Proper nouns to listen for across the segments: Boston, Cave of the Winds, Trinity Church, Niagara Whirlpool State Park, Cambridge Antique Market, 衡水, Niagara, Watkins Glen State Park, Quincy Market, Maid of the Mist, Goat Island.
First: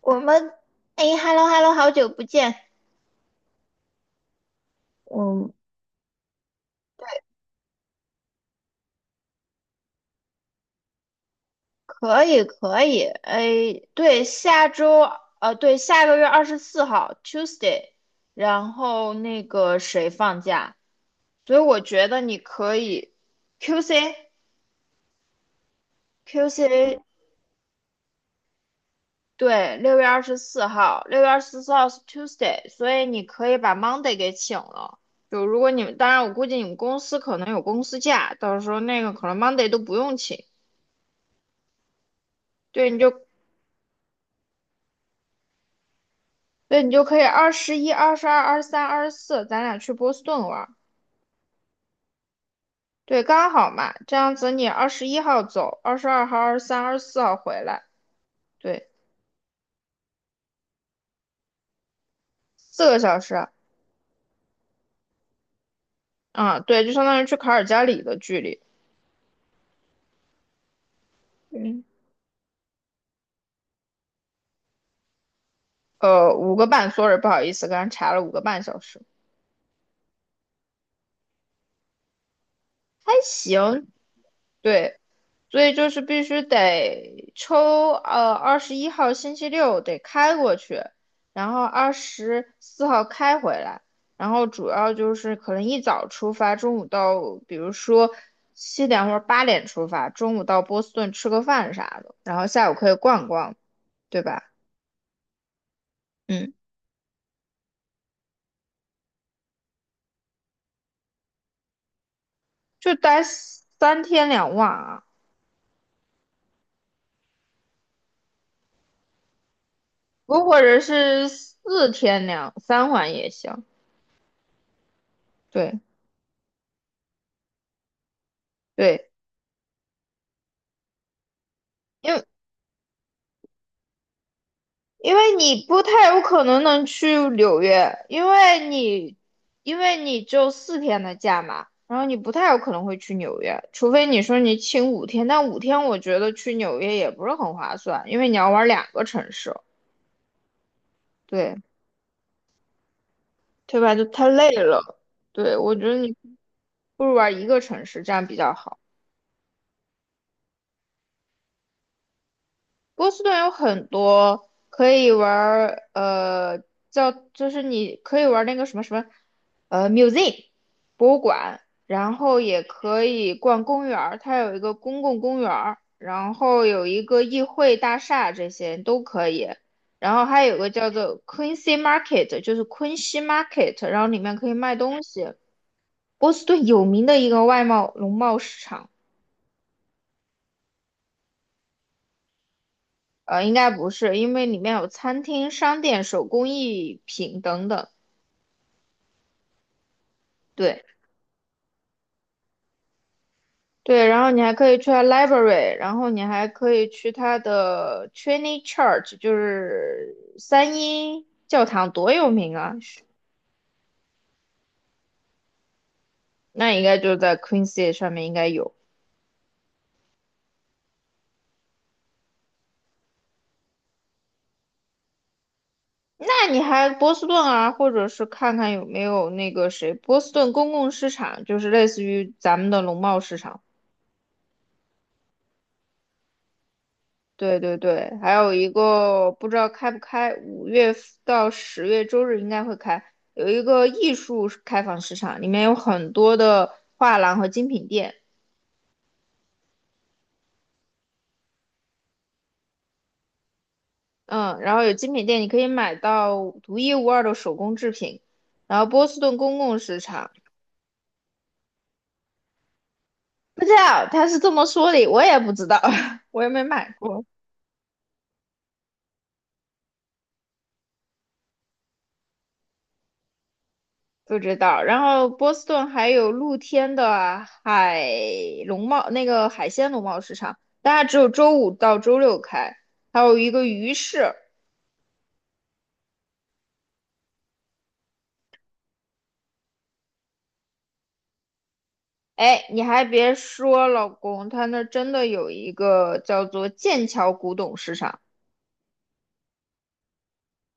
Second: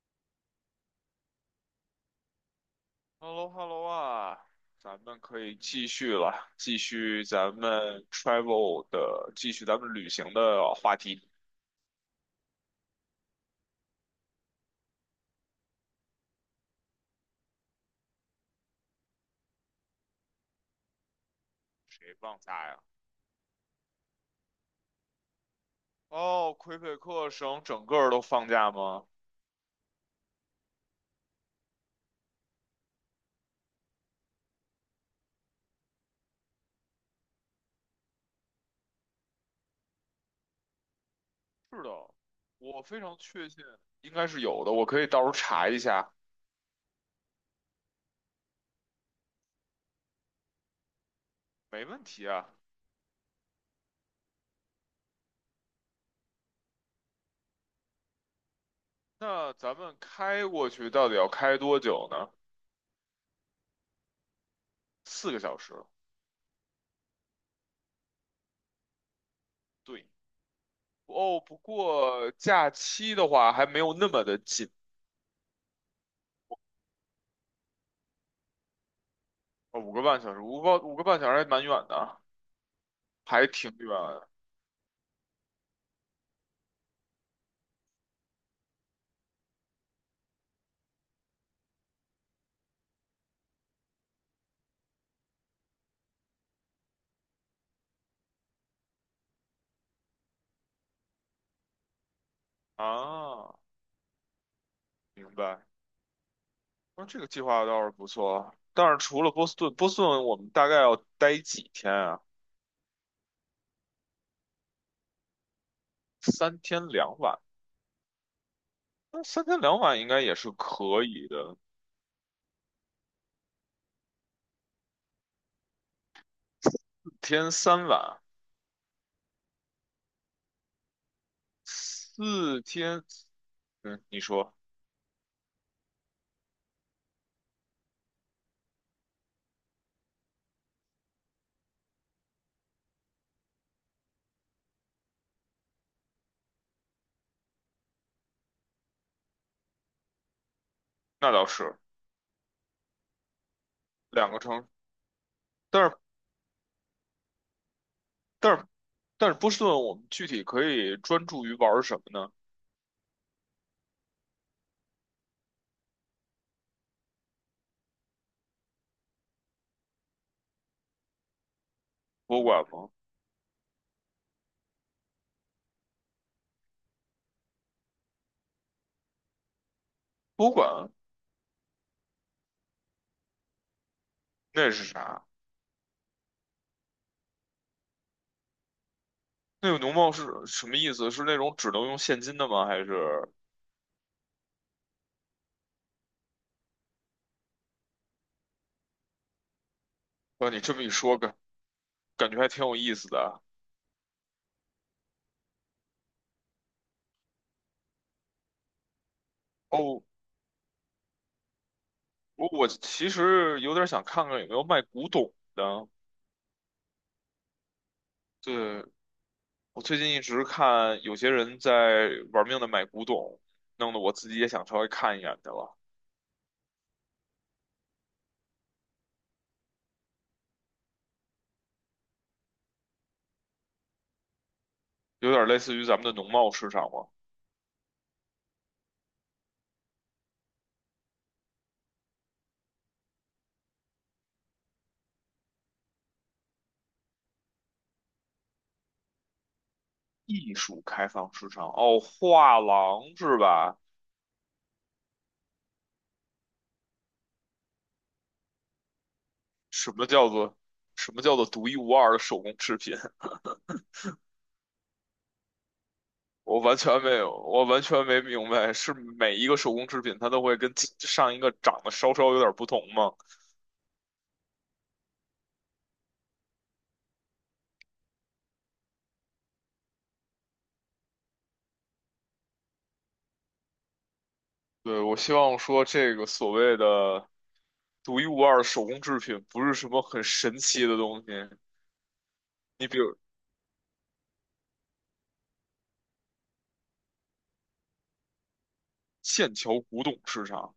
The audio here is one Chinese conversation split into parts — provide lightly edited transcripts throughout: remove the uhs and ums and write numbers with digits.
我们哎，hello hello，好久不见。h e l l o h e l l o 啊，咱们可嗯，以继续了，继续咱们 travel 的，继续咱们旅行的话题。可以可以。哎，对，对，下个月二十四号 Tuesday，然后那个谁放假，所以我觉谁得放你假可呀？以 QC 哦，魁北 QC，克省整个儿都放假吗？对，六月二十四号，六月二十四号是 Tuesday，所以你可以把 Monday 给请了。就如果你们，当然我估计你们公司可能有公司假，到时候那个可能 Monday 都不用请。是的，我对，你非就常确信应该是有的，我可以到时候查一下，对，你就可以二十一、二十二、二十三、二十四，咱俩去波士顿玩儿。没问题啊。对，刚好嘛，这样子你二十一号走，22号、二十三、二十四号回来，对，那咱们开过去到底要开多久呢？4个小时。4个小时。啊，对，就相当于去卡尔加里的距离。对，哦，不嗯，过假期的话还没有那么的紧，呃，五个半，sorry，不好意思，刚才查了5个半小时，哦，五个半小时，五个半小时还蛮远的。还还挺行。远对，所以就是必须得抽，呃，二十一号星期六得开过去，然后二十四号开回来，然后主要就是可能一早出发，中午到，比如说7点或者8点出发，中午到波士顿吃个饭啥的，然后下午可以逛啊，逛，对吧？明白。嗯，那这个计划倒是不错，但是除了波士顿，波士顿我们大概要待几天啊？就待三天两晚啊，三天两晚，那三天两晚应该也不是或者可是以的。4天2、3晚也行，对4天3晚，对。因为四天，嗯，你说因为你不太有可能能去纽约，因为你只有四天的假嘛，然后你不太有可能会去纽约，除非你说你请五天，但五天我觉得去纽约也不是很划算，因为你要玩2个城市，那倒对，是对吧？就太两个累城，了。对，我觉但得是你不如玩一个城市，这样比较但是好。但是波士顿我们具体可以专注于玩儿什么呢？波士顿有很多可以玩儿，呃，叫就是你可以玩儿那个什么什么，museum 博物馆，然后博物也馆吗？可以逛公园儿它有一个公共公园儿然后有一个议会大厦，这些都可以。然后还博物有个叫馆做 Quincy Market，就是昆西 Market，然后里面可以那卖是东啥？西。波士顿有名的一个外贸农贸市场。那个农贸是什么意思？是那种只能用现金的吗？还是？呃，应该不是，因为里面有餐厅、商店、手工艺品等等。哇，你这么对一说，感觉还挺有意思的啊。对，然后你还可以去它 library，然后你还可以去他的 Trinity Church，就哦，是三一教堂，多有我名我啊！其实有点想看看有没有卖古董的。那应该就在 Queen City 上面应该有。对，我最近一直看有些人在玩命的买古董，弄得我自己也想稍微看一眼去了。那你还波士顿啊，或者是看看有没有那个谁，波士顿公共市场，就是类似于咱们的农贸市场。有点类似于咱们的农贸市场嘛，对对对，还有一个不知道开不开，5月到10月周日应该会开，有一个艺术开放市场，里面有很多的画廊和精品店，艺术开放市场。哦，画廊是吧？嗯，然后有精品店你可以买到独一无二的手工制品，然后波士顿公共什市么叫场，做什么叫做独一无二的手工制品？不知道他是这么说的，我也不知道，我也我没完买全没过。有，我完全没明白，是每一个手工制品它都会跟其上一个长得稍稍有点不同吗？不知道。然后波士顿还有露天的海农贸，那个海鲜农贸市场，但它只有周五到周六开，还有一个鱼市。对，我希望说这个所谓的独一无二的手工制品不是什么很神奇的东西。哎，你你比还如别说，老公，他那儿真的有一个叫做剑桥古董市场，剑桥古董市场，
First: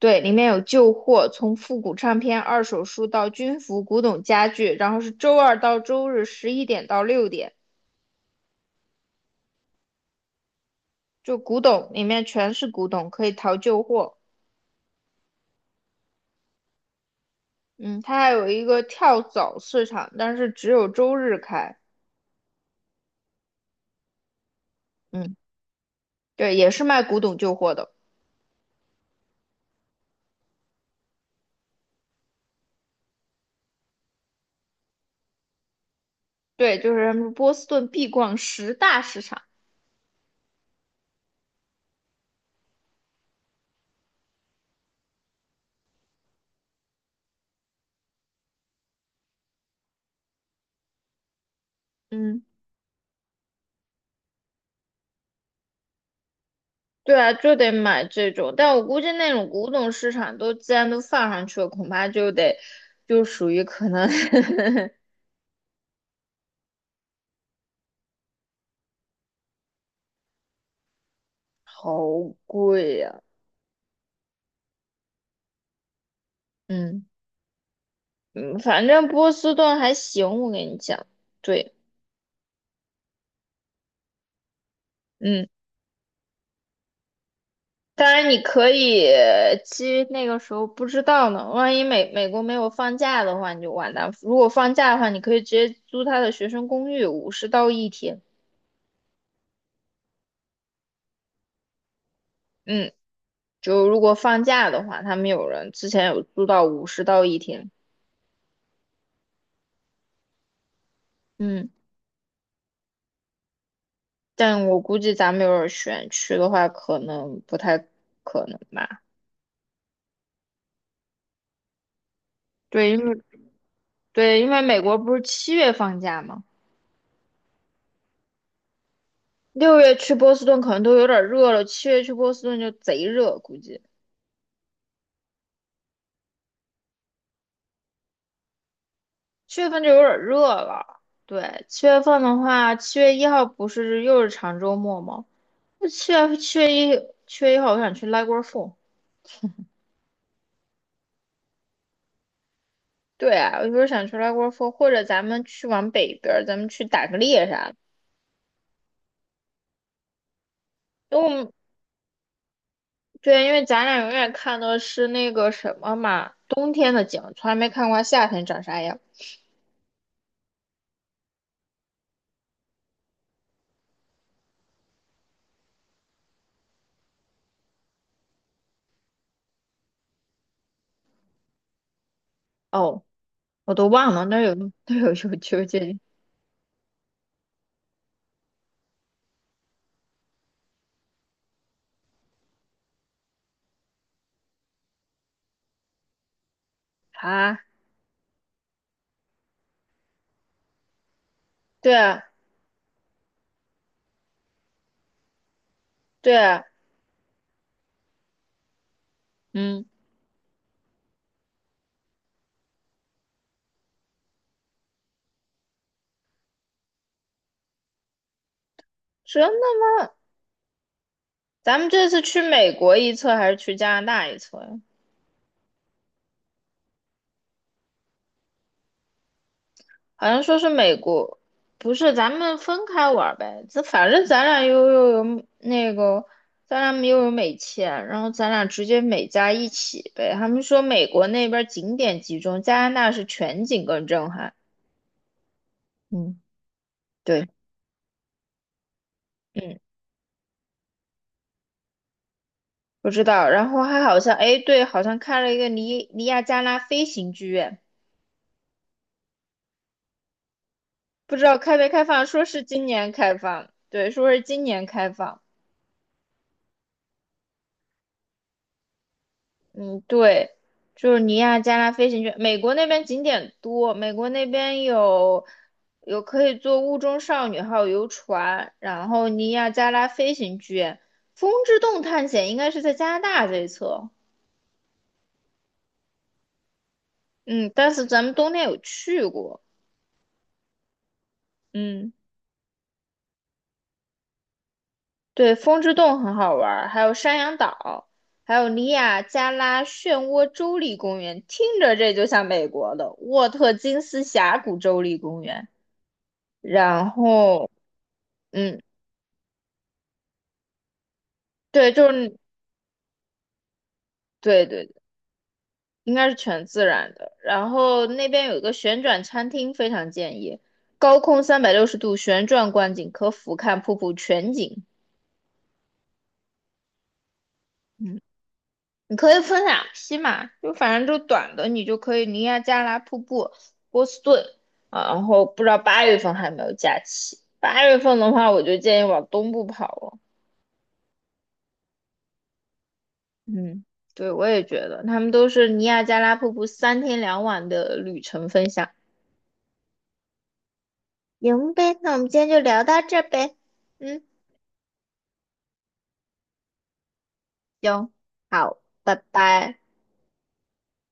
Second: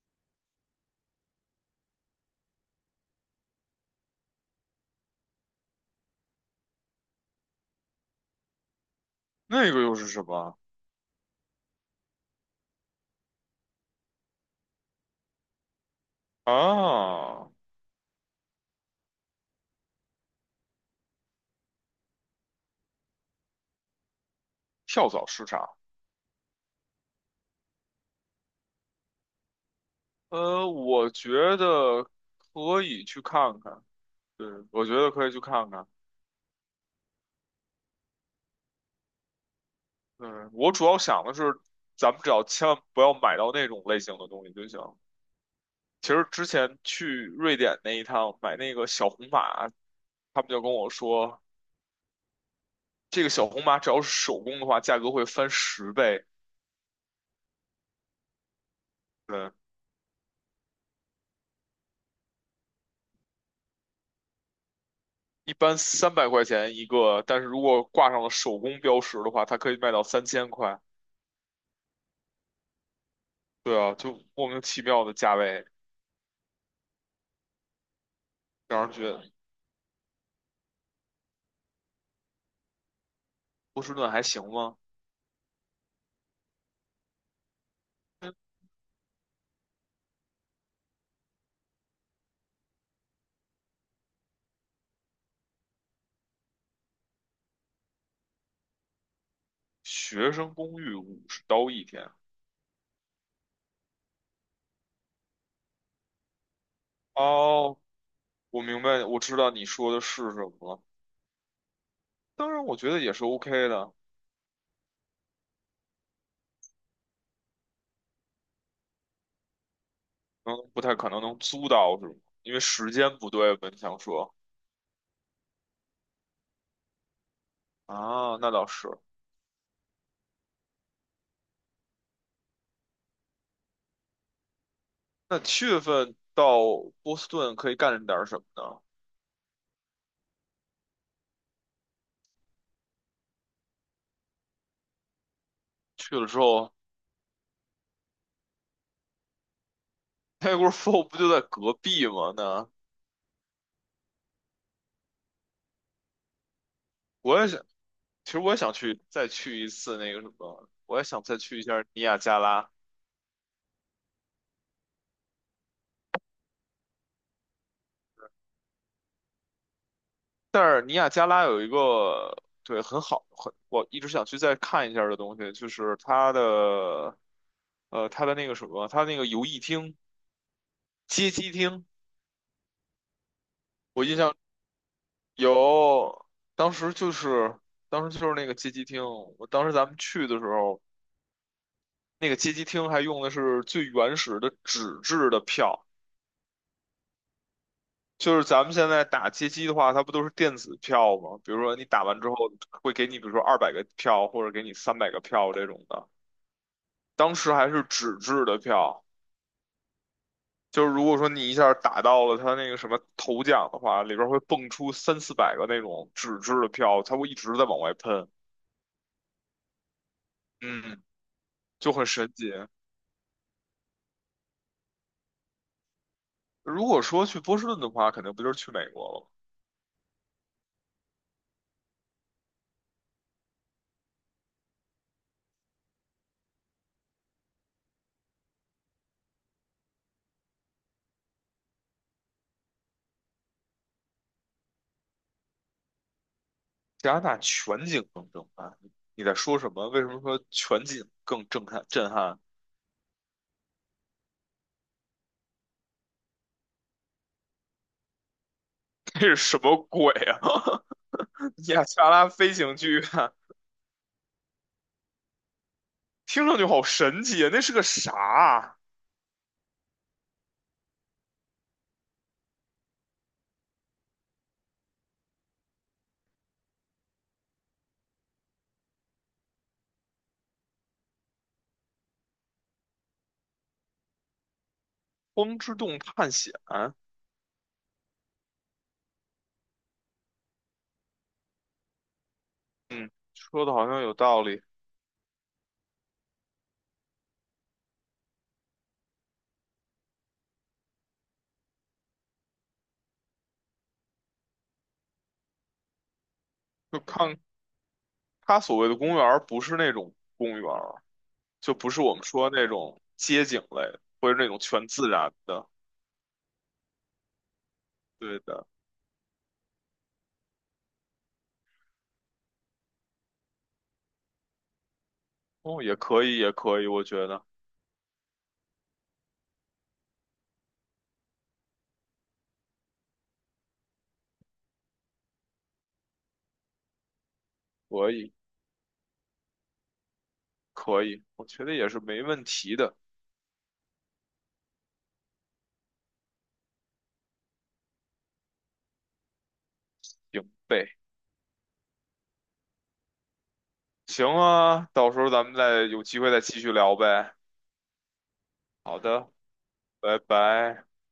对，里面有旧货，从复古唱片、二手书到军服、古董家具，然后是周二到周日11点到6点，那个又是什么就古董里面全是古董，可以淘旧货。啊？嗯，它还有一个跳蚤市场，但是只有周日开。跳蚤嗯，市场。对，也是卖古董旧货的。我觉得可以去看看。对，我觉得可以去看看。对，就是他们说波士顿必逛十大市场。嗯，我主要想的是，咱们只要千万不要买到那种类型的东西就行。其实之前去瑞典那一趟买那个小红马，他们就跟我说，嗯，这个小红马只要是手工的话，价格会翻10倍。对啊，就得买这种。但我估计那种对，古董市场都既然都放上去了，恐怕就得就属于可能 一般300块钱一个，但是如果挂上了手工标识的话，它可以卖到3000块。好贵呀、对啊，就莫名其妙的价位，嗯嗯，让反人觉正得波士顿还行，我跟你讲。对，波士顿还行吗？嗯。当然，你可以其实那个时候不知道呢，万一美国没有放假的话，你就完蛋。如果放假的话，你可以直接租他的学生公寓，五十到一天。学生公寓50刀一天。嗯，就如果放假的话，他们有人之前有租到五十到一天。哦，我明白，我知道你说的是什么了。嗯，当然，我觉得也是 OK 的，但我估计咱们有点选区的话，可能不太可能吧。嗯，不太可能能租到是吗？因为对，时间不对吧？你想说对，因为美国不是七月放假吗？啊，那倒是。六月去波士顿可能都有点热了，七月去波士顿就贼热，估计。那七月份到波士顿可以干点什么呢？七月份就有点热了。对，七月份的话，七月一号不是又是长周末吗？那去了之后七月一号，我想去拉锅凤。，Niagara 不就在隔壁吗？那对啊，我就是想去拉锅凤，或者咱们去往北边儿，咱们去打个我猎也想，啥的。其实我也想去再去一次那个什么，我也因想为我再们去一下尼亚加拉。对，因为咱俩永远看的是那个什么嘛，冬天的景，从来没看过夏天长啥样。但是尼亚加拉有一个对很好很我一直想去再看一下的东西，就是它的那个什么，它那个游艺厅、街机厅，哦，我都我忘印了，象那儿有 有秋这有，当时就是当时就是那个街机厅，我当时咱们去的时候，那个街机厅还用的是最原始的纸质的票。啊？就是咱们现在打街机的话，它不都是电子票吗？比如说你对打完啊之后会给你，比如说200个票，或者给你300个票这种的。对啊，当时还是纸质的票，嗯，就是如果说你一下打到了他那个什么头奖的话，里边会蹦出三四百个那种纸质的票，他会一直在往外喷，真的嗯，咱们就很这次神去奇。美国一侧还是去加拿大一侧呀？如果说去波士顿的话，肯定不就是去美国了吗？好像说是美国，不是，咱们分开玩儿呗。这反正咱俩又有那个，咱俩又有美签，然后咱俩直接美加一起呗。他们说美国那边儿景点集中，加拿大是全景更震撼。嗯，加拿大对，全景更震撼，你在说什嗯，么？为什么说全景更震撼？震撼？不知道。然后还好像，哎，对，好像开了一个尼亚加拉飞行剧院，这是什么鬼啊？不知道 开亚没特开放，拉说飞是行今剧院，年开放，对，说是今年开放。听上去好神奇啊！那是个啥啊？嗯，对，就是尼亚加拉飞行圈，美国那边景点多，美国那边有可以坐雾中少女号游船，然后尼亚加拉飞行圈，风之洞探险应该是在加拿大这一侧，光之洞探险？嗯，但是咱们冬天有去过，嗯，嗯，说的好像有道理。对，风之洞很好玩儿，还有山羊岛，还有尼亚加拉漩涡州立公园，听着这就像美国的沃特金斯峡谷州立公园，就然看后。他所嗯，谓的公园儿，不是那种公园儿，就不对，是就我们是说那种街景类，或者那种对对全对，自然的。应该是全自然的。然后那对边有一的，个旋转餐厅，非常建议，高空360度旋转观景，可俯瞰瀑布全景。哦，也可以，也可以，我觉得嗯，你可以分两批嘛，就反正就短的，你就可以尼亚加拉瀑布、波士顿啊。然后不知道八月份还有没有假期，八月可份的以，话，我就建议往东部跑了。可以，我觉得也是没问题的。嗯，对，我也觉得他们都是尼亚加拉瀑布三天两晚的旅程分享。行呗，行呗，那我们今天就聊到这儿呗。嗯，行啊，到时候咱们再有机会再继续聊呗。行，好，好拜的，拜。拜拜。